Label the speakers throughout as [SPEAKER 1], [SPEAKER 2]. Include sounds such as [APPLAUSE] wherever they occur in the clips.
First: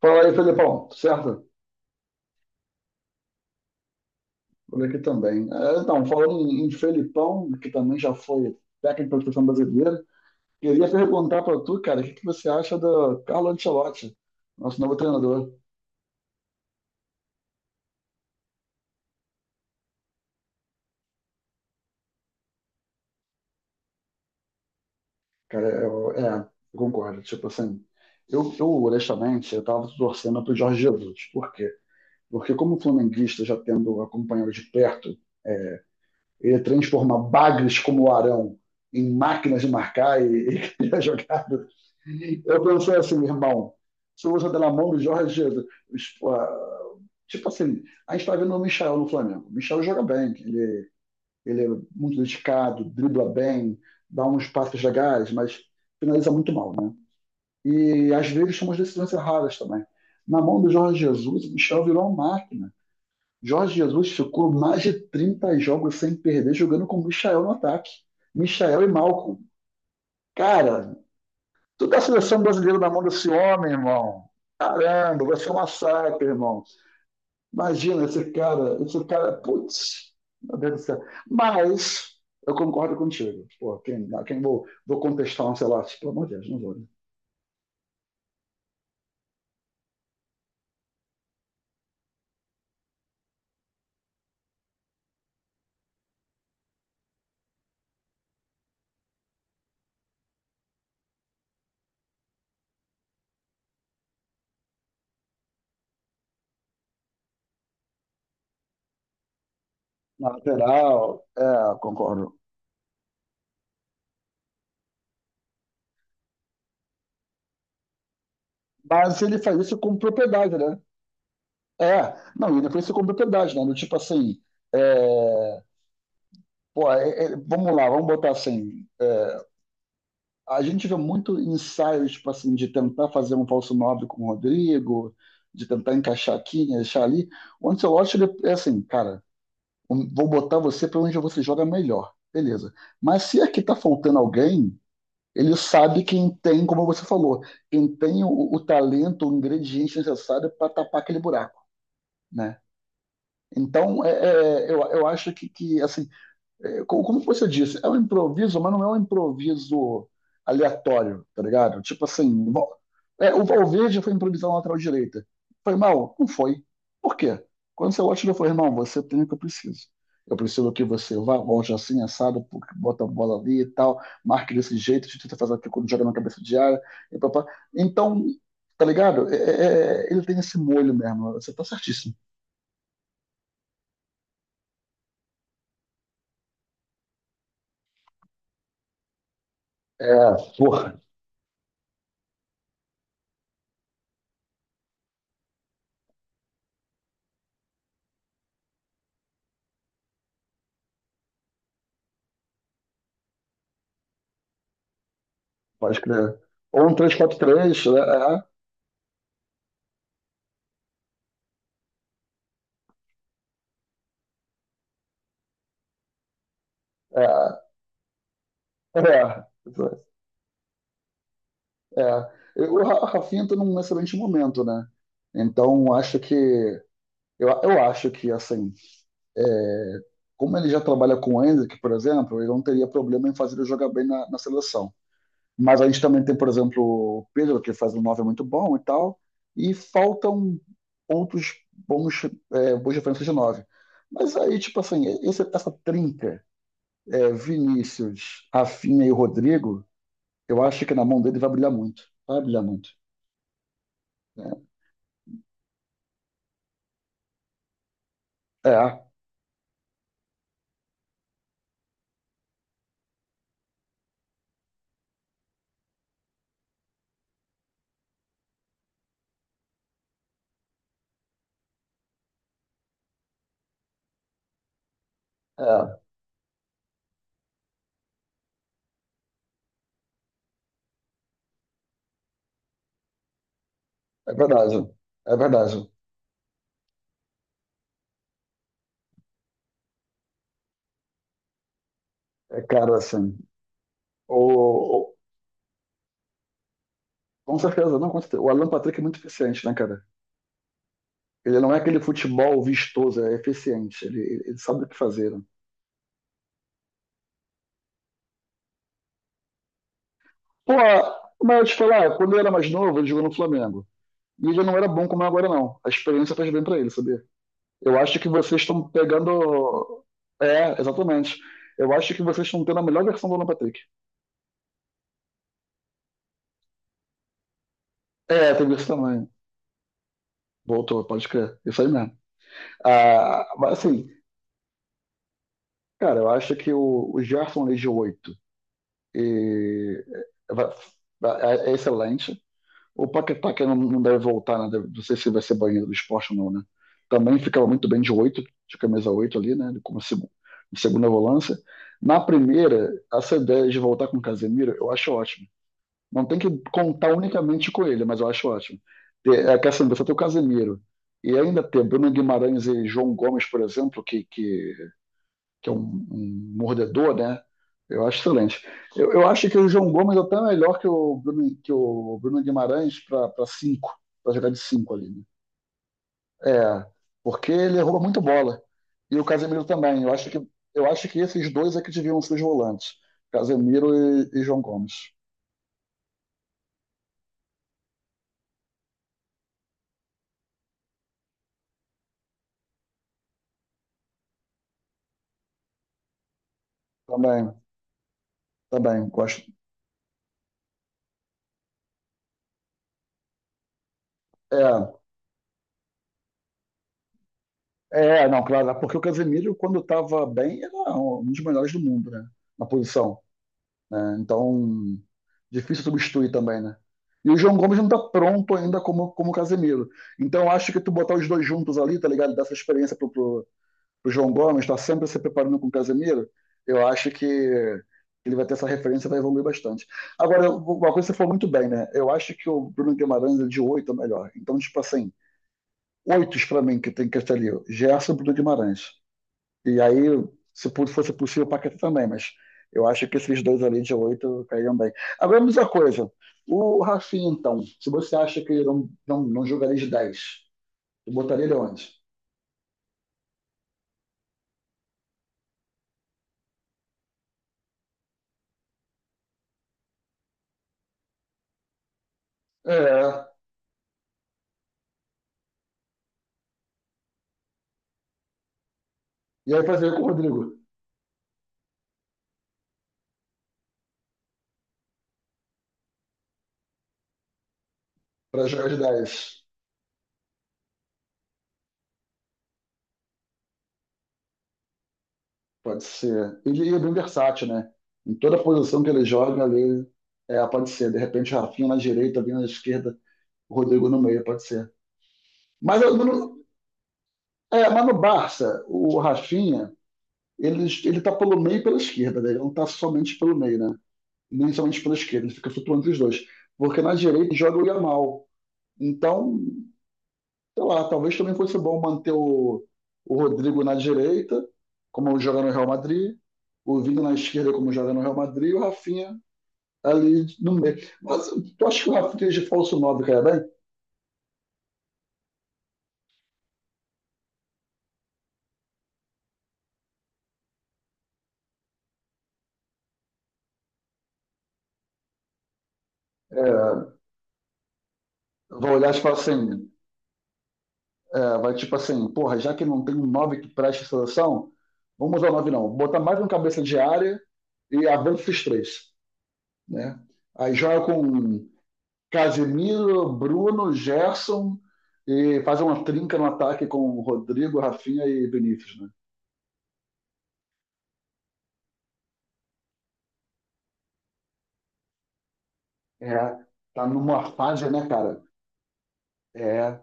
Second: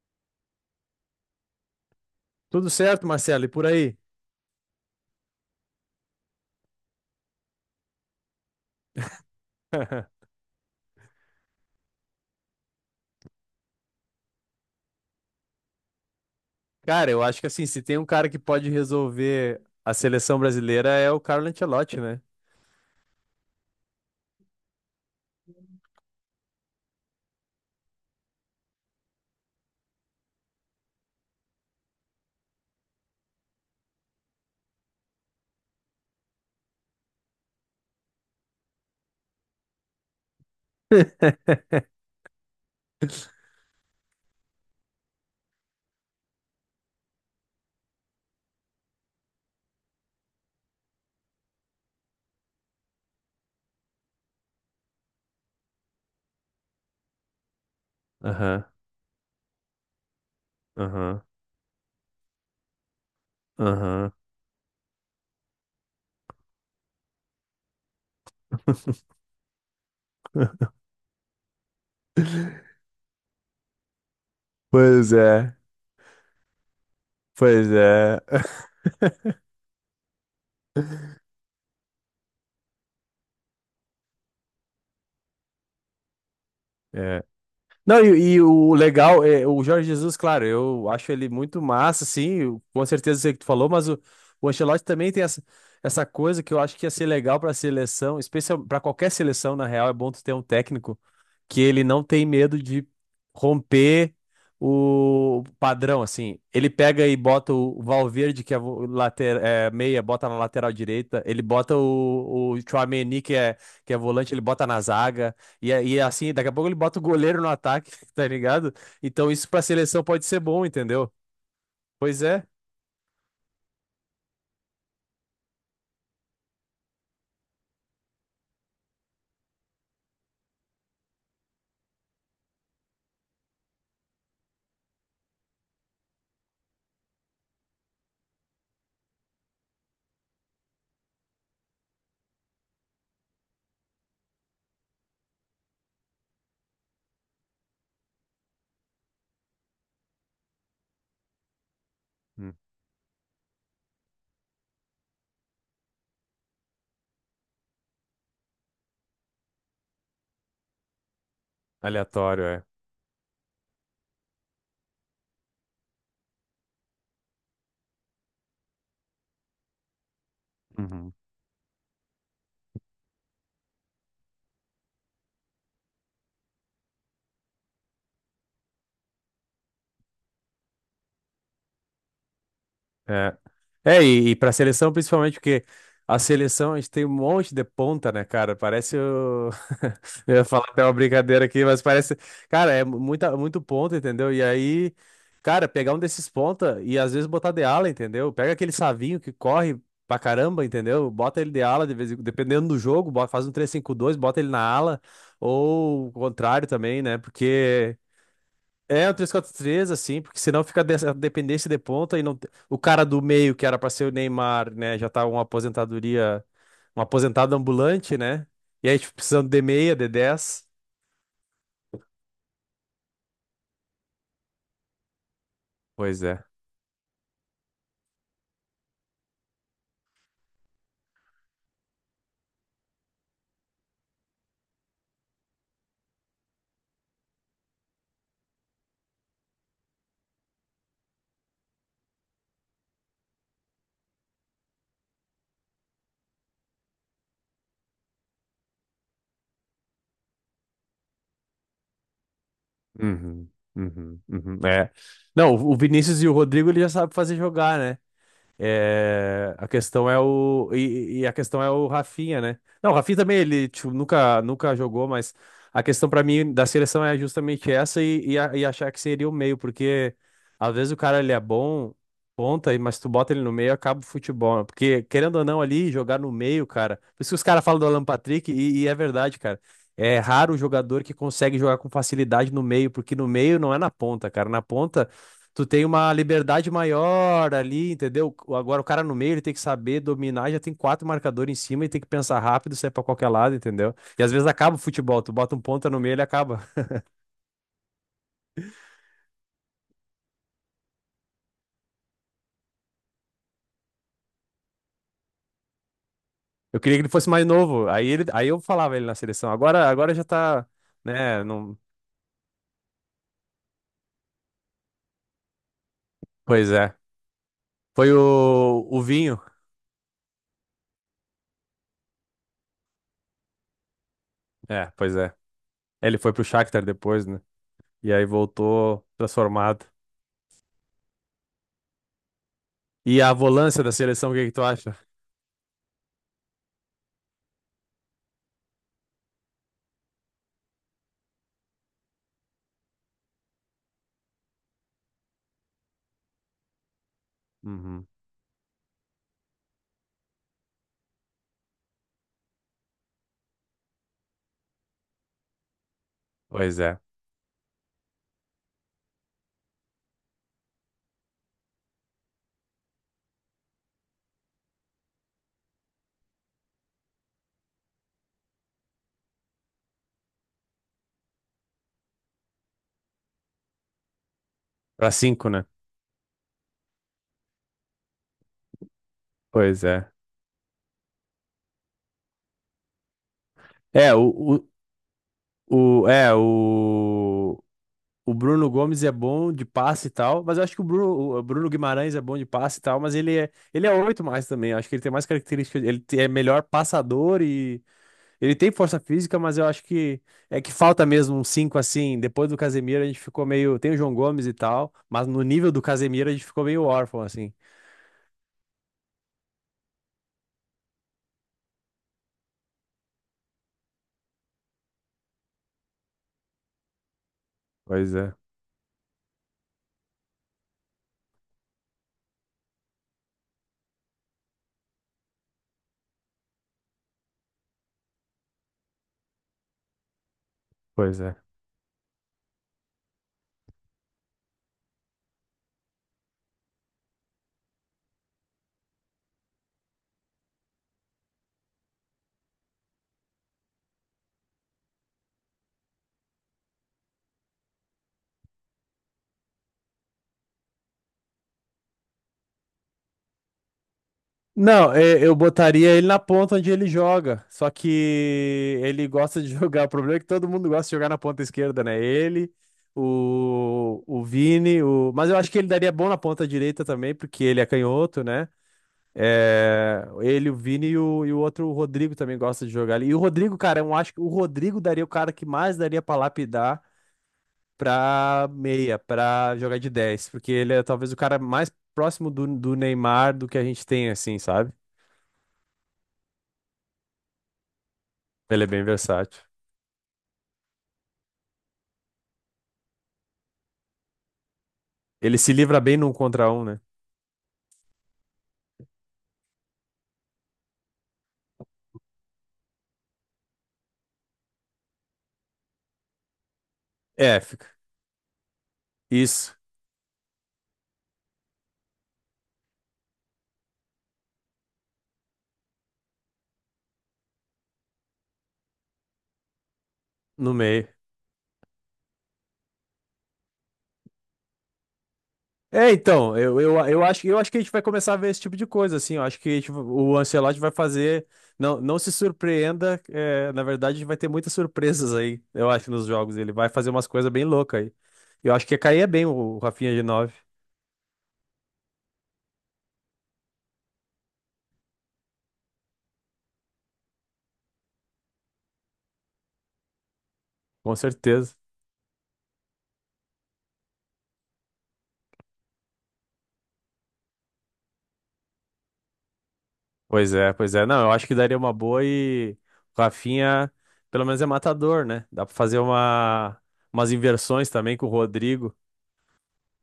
[SPEAKER 1] Fala aí, Felipão, certo?
[SPEAKER 2] Tudo certo, Marcelo, e por aí?
[SPEAKER 1] Por aqui também. Então, falando em Felipão, que também já foi técnico da seleção brasileira, queria perguntar para tu, cara, o que você acha do Carlo Ancelotti, nosso novo treinador?
[SPEAKER 2] Cara, eu acho que assim, se tem um cara que pode resolver a seleção brasileira é o Carlo Ancelotti, né?
[SPEAKER 1] Cara, eu concordo. Tipo assim, eu honestamente, eu tava torcendo pro Jorge Jesus. Por quê? Porque como flamenguista, já tendo acompanhado de perto é, ele transforma bagres como o Arão em máquinas de marcar e [LAUGHS] criar
[SPEAKER 2] [LAUGHS]
[SPEAKER 1] jogada. Eu pensei assim, irmão, se usa da mão do Jorge Jesus. Tipo assim, a gente está vendo o Michel no Flamengo. O Michel joga bem, ele é muito dedicado, dribla bem, dá uns passes legais, mas finaliza muito mal, né? E às vezes
[SPEAKER 2] Aham,
[SPEAKER 1] toma decisões erradas também. Na mão do Jorge
[SPEAKER 2] aham,
[SPEAKER 1] Jesus, o Michel virou uma máquina. Jorge Jesus
[SPEAKER 2] aham.
[SPEAKER 1] ficou mais de 30 jogos sem perder, jogando com o Michael no ataque. Michael e
[SPEAKER 2] [LAUGHS]
[SPEAKER 1] Malcolm. Cara, toda a seleção brasileira na mão desse homem, irmão.
[SPEAKER 2] Pois
[SPEAKER 1] Caramba, vai ser um
[SPEAKER 2] é,
[SPEAKER 1] massacre, irmão.
[SPEAKER 2] pois
[SPEAKER 1] Imagina
[SPEAKER 2] é.
[SPEAKER 1] esse
[SPEAKER 2] [LAUGHS]
[SPEAKER 1] cara, esse cara, putz, meu Deus do céu. Mas eu concordo contigo. Pô, quem vou contestar um Ancelotti? Pelo amor de Deus, não vou, né.
[SPEAKER 2] É. Não, e o legal é o Jorge Jesus, claro, eu acho ele muito massa, sim, com certeza sei o que tu falou, mas o Ancelotti também tem essa coisa que eu acho que ia ser legal para seleção, especial para qualquer seleção, na real, é bom tu ter um técnico que ele não tem medo de romper o padrão, assim. Ele pega e bota o Valverde, que é o later, é, meia,
[SPEAKER 1] Na
[SPEAKER 2] bota na lateral
[SPEAKER 1] lateral,
[SPEAKER 2] direita, ele bota
[SPEAKER 1] é, concordo.
[SPEAKER 2] o Tchouaméni, que é volante, ele bota na zaga. E assim, daqui a pouco ele bota o goleiro no ataque, [LAUGHS] tá ligado?
[SPEAKER 1] Mas
[SPEAKER 2] Então
[SPEAKER 1] ele
[SPEAKER 2] isso
[SPEAKER 1] faz
[SPEAKER 2] pra
[SPEAKER 1] isso com
[SPEAKER 2] seleção pode ser
[SPEAKER 1] propriedade,
[SPEAKER 2] bom,
[SPEAKER 1] né?
[SPEAKER 2] entendeu?
[SPEAKER 1] É,
[SPEAKER 2] Pois é.
[SPEAKER 1] não, ele faz isso com propriedade, né? Do tipo assim, é, Pô, vamos lá, vamos botar assim. A gente vê muito ensaios, tipo assim, de tentar fazer um falso nobre com o Rodrigo, de tentar encaixar aqui, encaixar ali. O Ancelotti, ele é assim, cara, vou botar você para onde você joga melhor. Beleza. Mas se aqui tá faltando alguém, ele sabe quem tem, como você falou, quem tem o talento, o ingrediente necessário para tapar aquele buraco,
[SPEAKER 2] Hum,
[SPEAKER 1] né? Então, eu acho que assim, como você disse, é um improviso, mas não é um improviso aleatório, tá ligado? Tipo
[SPEAKER 2] Aleatório,
[SPEAKER 1] assim,
[SPEAKER 2] é.
[SPEAKER 1] o Valverde foi improvisar na lateral direita. Foi mal? Não foi. Por quê? Quando você olha, ele falou, irmão, você tem o que eu preciso. Eu preciso que
[SPEAKER 2] Uhum.
[SPEAKER 1] você vá, volte assim, assado, pô, bota a bola ali e tal, marque desse jeito, tenta fazer aquilo quando joga na cabeça de área. E papá. Então, tá ligado? Ele tem esse molho mesmo, você tá certíssimo.
[SPEAKER 2] É, é e para seleção principalmente porque a seleção a gente tem um monte de ponta, né, cara? Parece.
[SPEAKER 1] É,
[SPEAKER 2] Eu ia falar até uma
[SPEAKER 1] porra,
[SPEAKER 2] brincadeira aqui, mas parece. Cara, é muita, muito ponto, entendeu? E aí, cara, pegar um desses ponta e às vezes botar de ala, entendeu? Pega aquele Savinho que corre pra caramba, entendeu? Bota ele de ala, dependendo do jogo, faz um 3-5-2, bota ele na ala,
[SPEAKER 1] pode
[SPEAKER 2] ou o
[SPEAKER 1] crer.
[SPEAKER 2] contrário
[SPEAKER 1] Ou um
[SPEAKER 2] também,
[SPEAKER 1] três
[SPEAKER 2] né?
[SPEAKER 1] 4 três,
[SPEAKER 2] Porque.
[SPEAKER 1] né?
[SPEAKER 2] É um 3-4-3 assim, porque senão fica dessa dependência de ponta e não. O cara do meio, que era pra ser o Neymar, né? Já tá uma aposentadoria. Um
[SPEAKER 1] É,
[SPEAKER 2] aposentado ambulante, né? E aí, tipo,
[SPEAKER 1] é,
[SPEAKER 2] precisando de meia, de 10.
[SPEAKER 1] O Rafinha está num excelente momento, né? Então, acho
[SPEAKER 2] Pois
[SPEAKER 1] que...
[SPEAKER 2] é.
[SPEAKER 1] Eu acho que assim, é, como ele já trabalha com o Endrick, por exemplo, ele não teria problema em fazer ele jogar bem na seleção. Mas a gente também tem, por exemplo, o Pedro, que faz um 9 muito bom e tal. E faltam outros bons, boas referências de 9. Mas aí, tipo assim, essa trinca, é, Vinícius, Rafinha e Rodrigo, eu acho que na mão dele vai brilhar muito. Vai brilhar muito.
[SPEAKER 2] Uhum, uhum, uhum. É. Não, o Vinícius e o Rodrigo ele já sabe fazer jogar, né?
[SPEAKER 1] É,
[SPEAKER 2] É, a questão é o Rafinha, né? Não, o Rafinha também ele tipo, nunca nunca jogou, mas a questão pra mim da seleção é justamente essa e achar que seria o meio, porque às vezes o cara ele é bom ponta, mas tu bota ele no meio acaba o futebol, né? porque querendo ou não ali
[SPEAKER 1] é,
[SPEAKER 2] jogar no meio, cara. Por isso que os caras falam do Alan Patrick e é verdade, cara. É raro o jogador que consegue jogar com facilidade no meio, porque no meio não é na ponta,
[SPEAKER 1] é
[SPEAKER 2] cara. Na
[SPEAKER 1] verdade.
[SPEAKER 2] ponta,
[SPEAKER 1] É
[SPEAKER 2] tu tem
[SPEAKER 1] verdade.
[SPEAKER 2] uma liberdade maior ali, entendeu? Agora o cara no meio, ele tem que saber dominar, já tem quatro marcadores em cima e tem que pensar
[SPEAKER 1] É,
[SPEAKER 2] rápido, sair
[SPEAKER 1] cara,
[SPEAKER 2] pra qualquer
[SPEAKER 1] assim.
[SPEAKER 2] lado, entendeu? E às vezes acaba o
[SPEAKER 1] O
[SPEAKER 2] futebol, tu bota um ponta no meio, ele acaba.
[SPEAKER 1] com certeza, não, com certeza. O Alan Patrick é muito eficiente, né, cara? Ele não é aquele futebol vistoso, é eficiente. Ele sabe o que fazer, né?
[SPEAKER 2] Eu queria que ele fosse mais novo, aí, aí eu falava ele na seleção. Agora já tá,
[SPEAKER 1] Pô,
[SPEAKER 2] né,
[SPEAKER 1] mas eu te
[SPEAKER 2] não.
[SPEAKER 1] falar, quando ele era mais novo, ele jogou no Flamengo. E ele não era bom como é agora, não. A experiência faz bem
[SPEAKER 2] Pois
[SPEAKER 1] pra ele,
[SPEAKER 2] é.
[SPEAKER 1] sabia? Eu
[SPEAKER 2] Foi
[SPEAKER 1] acho que vocês
[SPEAKER 2] o,
[SPEAKER 1] estão
[SPEAKER 2] o Vinho.
[SPEAKER 1] pegando. É, exatamente. Eu acho que vocês estão tendo a melhor versão do Alan Patrick.
[SPEAKER 2] É, pois é. Ele foi pro Shakhtar depois, né? E aí
[SPEAKER 1] É, tem isso
[SPEAKER 2] voltou
[SPEAKER 1] também.
[SPEAKER 2] transformado.
[SPEAKER 1] Voltou, pode crer. Isso aí mesmo.
[SPEAKER 2] E a
[SPEAKER 1] Ah, mas
[SPEAKER 2] volância da
[SPEAKER 1] assim,
[SPEAKER 2] seleção, o que que tu acha?
[SPEAKER 1] cara, eu acho que o Gerson League 8 e- é, é excelente. O Paquetá, que não deve voltar, né? Não sei se vai ser banido do esporte ou não, né? Também ficava muito bem
[SPEAKER 2] Uhum.
[SPEAKER 1] de 8, de camisa 8 ali, né? Como segunda volância. Na primeira, essa ideia de voltar com o Casemiro, eu acho ótimo. Não tem que
[SPEAKER 2] Pois é.
[SPEAKER 1] contar unicamente com ele, mas eu acho ótimo. É que assim, você tem o Casemiro e ainda ter Bruno Guimarães e João Gomes, por exemplo, que é um mordedor, né? Eu acho excelente. Eu acho que o João Gomes até é melhor que o Bruno Guimarães para cinco, para jogar de cinco ali,
[SPEAKER 2] Pra
[SPEAKER 1] né?
[SPEAKER 2] cinco, né?
[SPEAKER 1] É, porque ele rouba muita bola. E o Casemiro
[SPEAKER 2] Pois
[SPEAKER 1] também.
[SPEAKER 2] é.
[SPEAKER 1] Eu acho que esses dois é que deviam ser os volantes. Casemiro
[SPEAKER 2] É,
[SPEAKER 1] e João
[SPEAKER 2] o,
[SPEAKER 1] Gomes.
[SPEAKER 2] O, é, o, o Bruno Gomes é bom de passe e tal, mas eu acho que o Bruno Guimarães é bom de passe e tal, mas ele é oito mais também. Eu acho que ele tem mais características, ele é melhor passador
[SPEAKER 1] Também,
[SPEAKER 2] e ele tem força
[SPEAKER 1] também,
[SPEAKER 2] física,
[SPEAKER 1] gosto.
[SPEAKER 2] mas eu acho que é que falta mesmo um cinco assim. Depois do Casemiro a gente ficou meio, tem o João Gomes e
[SPEAKER 1] É,
[SPEAKER 2] tal, mas no nível do Casemiro a gente ficou meio órfão assim.
[SPEAKER 1] Não, claro, porque o Casemiro, quando estava bem, era um dos melhores do mundo, né? Na posição, né? Então, difícil substituir também, né? E o João Gomes não está
[SPEAKER 2] Pois é,
[SPEAKER 1] pronto ainda como, como o Casemiro. Então, eu acho que tu botar os dois juntos ali, tá ligado? Dessa experiência pro João Gomes, tá sempre se preparando com o Casemiro, eu acho que ele vai ter essa referência e vai evoluir bastante. Agora, uma coisa que você
[SPEAKER 2] pois
[SPEAKER 1] falou
[SPEAKER 2] é.
[SPEAKER 1] muito bem, né? Eu acho que o Bruno Guimarães é de oito é melhor. Então, tipo assim, oitos pra mim que tem que estar ali. Gerson, Bruno Guimarães. E aí, se fosse possível, o Paquetá também, mas eu acho que esses dois ali de oito cairiam bem. Agora, me diz uma coisa. O Rafinha, então, se você acha que ele não jogaria de 10, tu botaria ele onde?
[SPEAKER 2] Não, é, eu botaria ele na ponta onde ele joga. Só que ele gosta de [LAUGHS] jogar. O problema é que todo mundo gosta de jogar na ponta esquerda, né? Ele,
[SPEAKER 1] É.
[SPEAKER 2] o Vini, o... mas eu acho que ele daria bom na ponta direita também, porque ele é canhoto, né?
[SPEAKER 1] E aí fazer com
[SPEAKER 2] É,
[SPEAKER 1] o Rodrigo,
[SPEAKER 2] ele, o Vini e e o outro, o Rodrigo também gosta de jogar ali. E o Rodrigo, cara, eu acho que o Rodrigo daria o cara que mais daria pra lapidar
[SPEAKER 1] para
[SPEAKER 2] pra
[SPEAKER 1] jogar de
[SPEAKER 2] meia,
[SPEAKER 1] dez.
[SPEAKER 2] pra jogar de 10, porque ele é talvez o cara mais próximo do Neymar do que a gente tem, assim, sabe?
[SPEAKER 1] Pode ser. Ele é bem versátil, né? Em toda
[SPEAKER 2] Ele é
[SPEAKER 1] posição
[SPEAKER 2] bem
[SPEAKER 1] que ele joga
[SPEAKER 2] versátil.
[SPEAKER 1] ali, é, pode ser. De repente, o Rafinha na direita, vindo na esquerda, o Rodrigo no meio, pode ser.
[SPEAKER 2] Ele se livra
[SPEAKER 1] Mas, eu
[SPEAKER 2] bem num
[SPEAKER 1] não-
[SPEAKER 2] contra um, né?
[SPEAKER 1] é, mas no Barça, o Rafinha, ele tá pelo meio e pela esquerda, né? Ele não tá somente pelo meio, né? Nem somente pela esquerda, ele fica flutuando entre os dois. Porque na direita
[SPEAKER 2] É,
[SPEAKER 1] joga o
[SPEAKER 2] fica.
[SPEAKER 1] Yamal. Então,
[SPEAKER 2] Isso,
[SPEAKER 1] sei lá, talvez também fosse bom manter o Rodrigo na direita, como joga no Real Madrid, o Vini na esquerda, como joga no Real Madrid, e o Rafinha ali no
[SPEAKER 2] no
[SPEAKER 1] meio.
[SPEAKER 2] meio.
[SPEAKER 1] Mas tu acha que o Rafinha de falso 9 cai bem?
[SPEAKER 2] É, então, eu acho que a gente vai começar a ver esse tipo de coisa, assim. Eu acho que o Ancelotti vai fazer. Não, não se surpreenda. É, na verdade, vai ter muitas surpresas aí, eu acho, nos jogos. Ele vai
[SPEAKER 1] É,
[SPEAKER 2] fazer umas coisas bem loucas aí. Eu acho
[SPEAKER 1] vai
[SPEAKER 2] que
[SPEAKER 1] olhar e
[SPEAKER 2] caía
[SPEAKER 1] falar
[SPEAKER 2] bem o
[SPEAKER 1] assim...
[SPEAKER 2] Rafinha de nove,
[SPEAKER 1] É, vai tipo assim, porra, já que não tem um 9 que preste seleção, vamos usar o 9 não. Botar mais um cabeça de área e avança esses três, né? Aí joga
[SPEAKER 2] com
[SPEAKER 1] com
[SPEAKER 2] certeza.
[SPEAKER 1] Casemiro, Bruno, Gerson e faz uma trinca no ataque com Rodrigo, Rafinha e Vinícius, né?
[SPEAKER 2] Pois é, pois é. Não, eu acho que daria uma boa e o Rafinha, pelo menos é matador, né? Dá pra fazer
[SPEAKER 1] É,
[SPEAKER 2] uma,
[SPEAKER 1] tá
[SPEAKER 2] umas
[SPEAKER 1] numa fase,
[SPEAKER 2] inversões
[SPEAKER 1] né,
[SPEAKER 2] também com o
[SPEAKER 1] cara?
[SPEAKER 2] Rodrigo.
[SPEAKER 1] É,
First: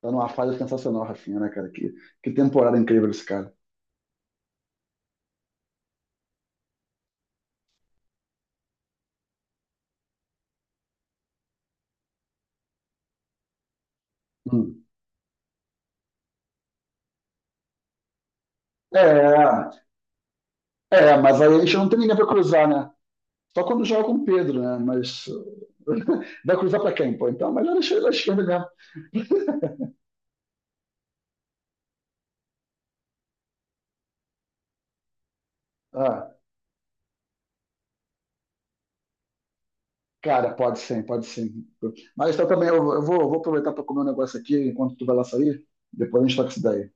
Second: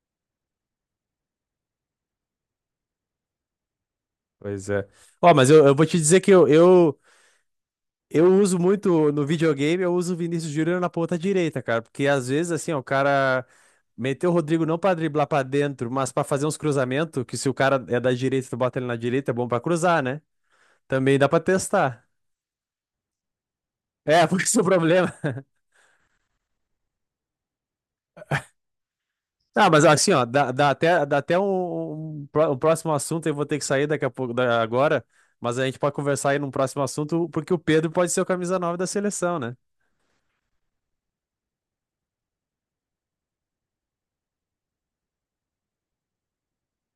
[SPEAKER 1] tá numa fase sensacional, Rafinha, né, cara? Que temporada incrível esse cara.
[SPEAKER 2] Pois é. Ó, mas eu vou te dizer que eu uso muito no videogame, eu uso o Vinícius Júnior na ponta direita, cara. Porque às vezes, assim, ó, o cara meteu o Rodrigo não
[SPEAKER 1] Hum.
[SPEAKER 2] pra driblar pra dentro, mas pra fazer uns cruzamentos, que se o cara é da direita, tu bota ele na direita, é bom pra
[SPEAKER 1] É,
[SPEAKER 2] cruzar, né?
[SPEAKER 1] é,
[SPEAKER 2] Também dá pra
[SPEAKER 1] mas aí a gente não tem
[SPEAKER 2] testar.
[SPEAKER 1] ninguém pra cruzar, né? Só quando joga com o
[SPEAKER 2] É, [LAUGHS] porque esse
[SPEAKER 1] Pedro,
[SPEAKER 2] é o
[SPEAKER 1] né?
[SPEAKER 2] problema.
[SPEAKER 1] Mas [LAUGHS] vai cruzar para quem, pô? Então, melhor deixar ele à esquerda mesmo.
[SPEAKER 2] Ah, mas assim, ó, dá até um próximo assunto, eu vou ter que sair daqui a pouco, agora, mas a gente pode conversar
[SPEAKER 1] Ah,
[SPEAKER 2] aí num próximo assunto, porque o Pedro pode ser o camisa 9 da seleção, né?
[SPEAKER 1] cara, pode sim, pode sim. Mas tá também, eu vou aproveitar para comer um negócio aqui enquanto tu vai lá sair. Depois a gente toca isso daí.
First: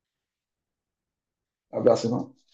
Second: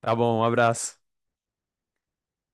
[SPEAKER 2] Tá bom, um abraço.
[SPEAKER 1] Abraço, irmão.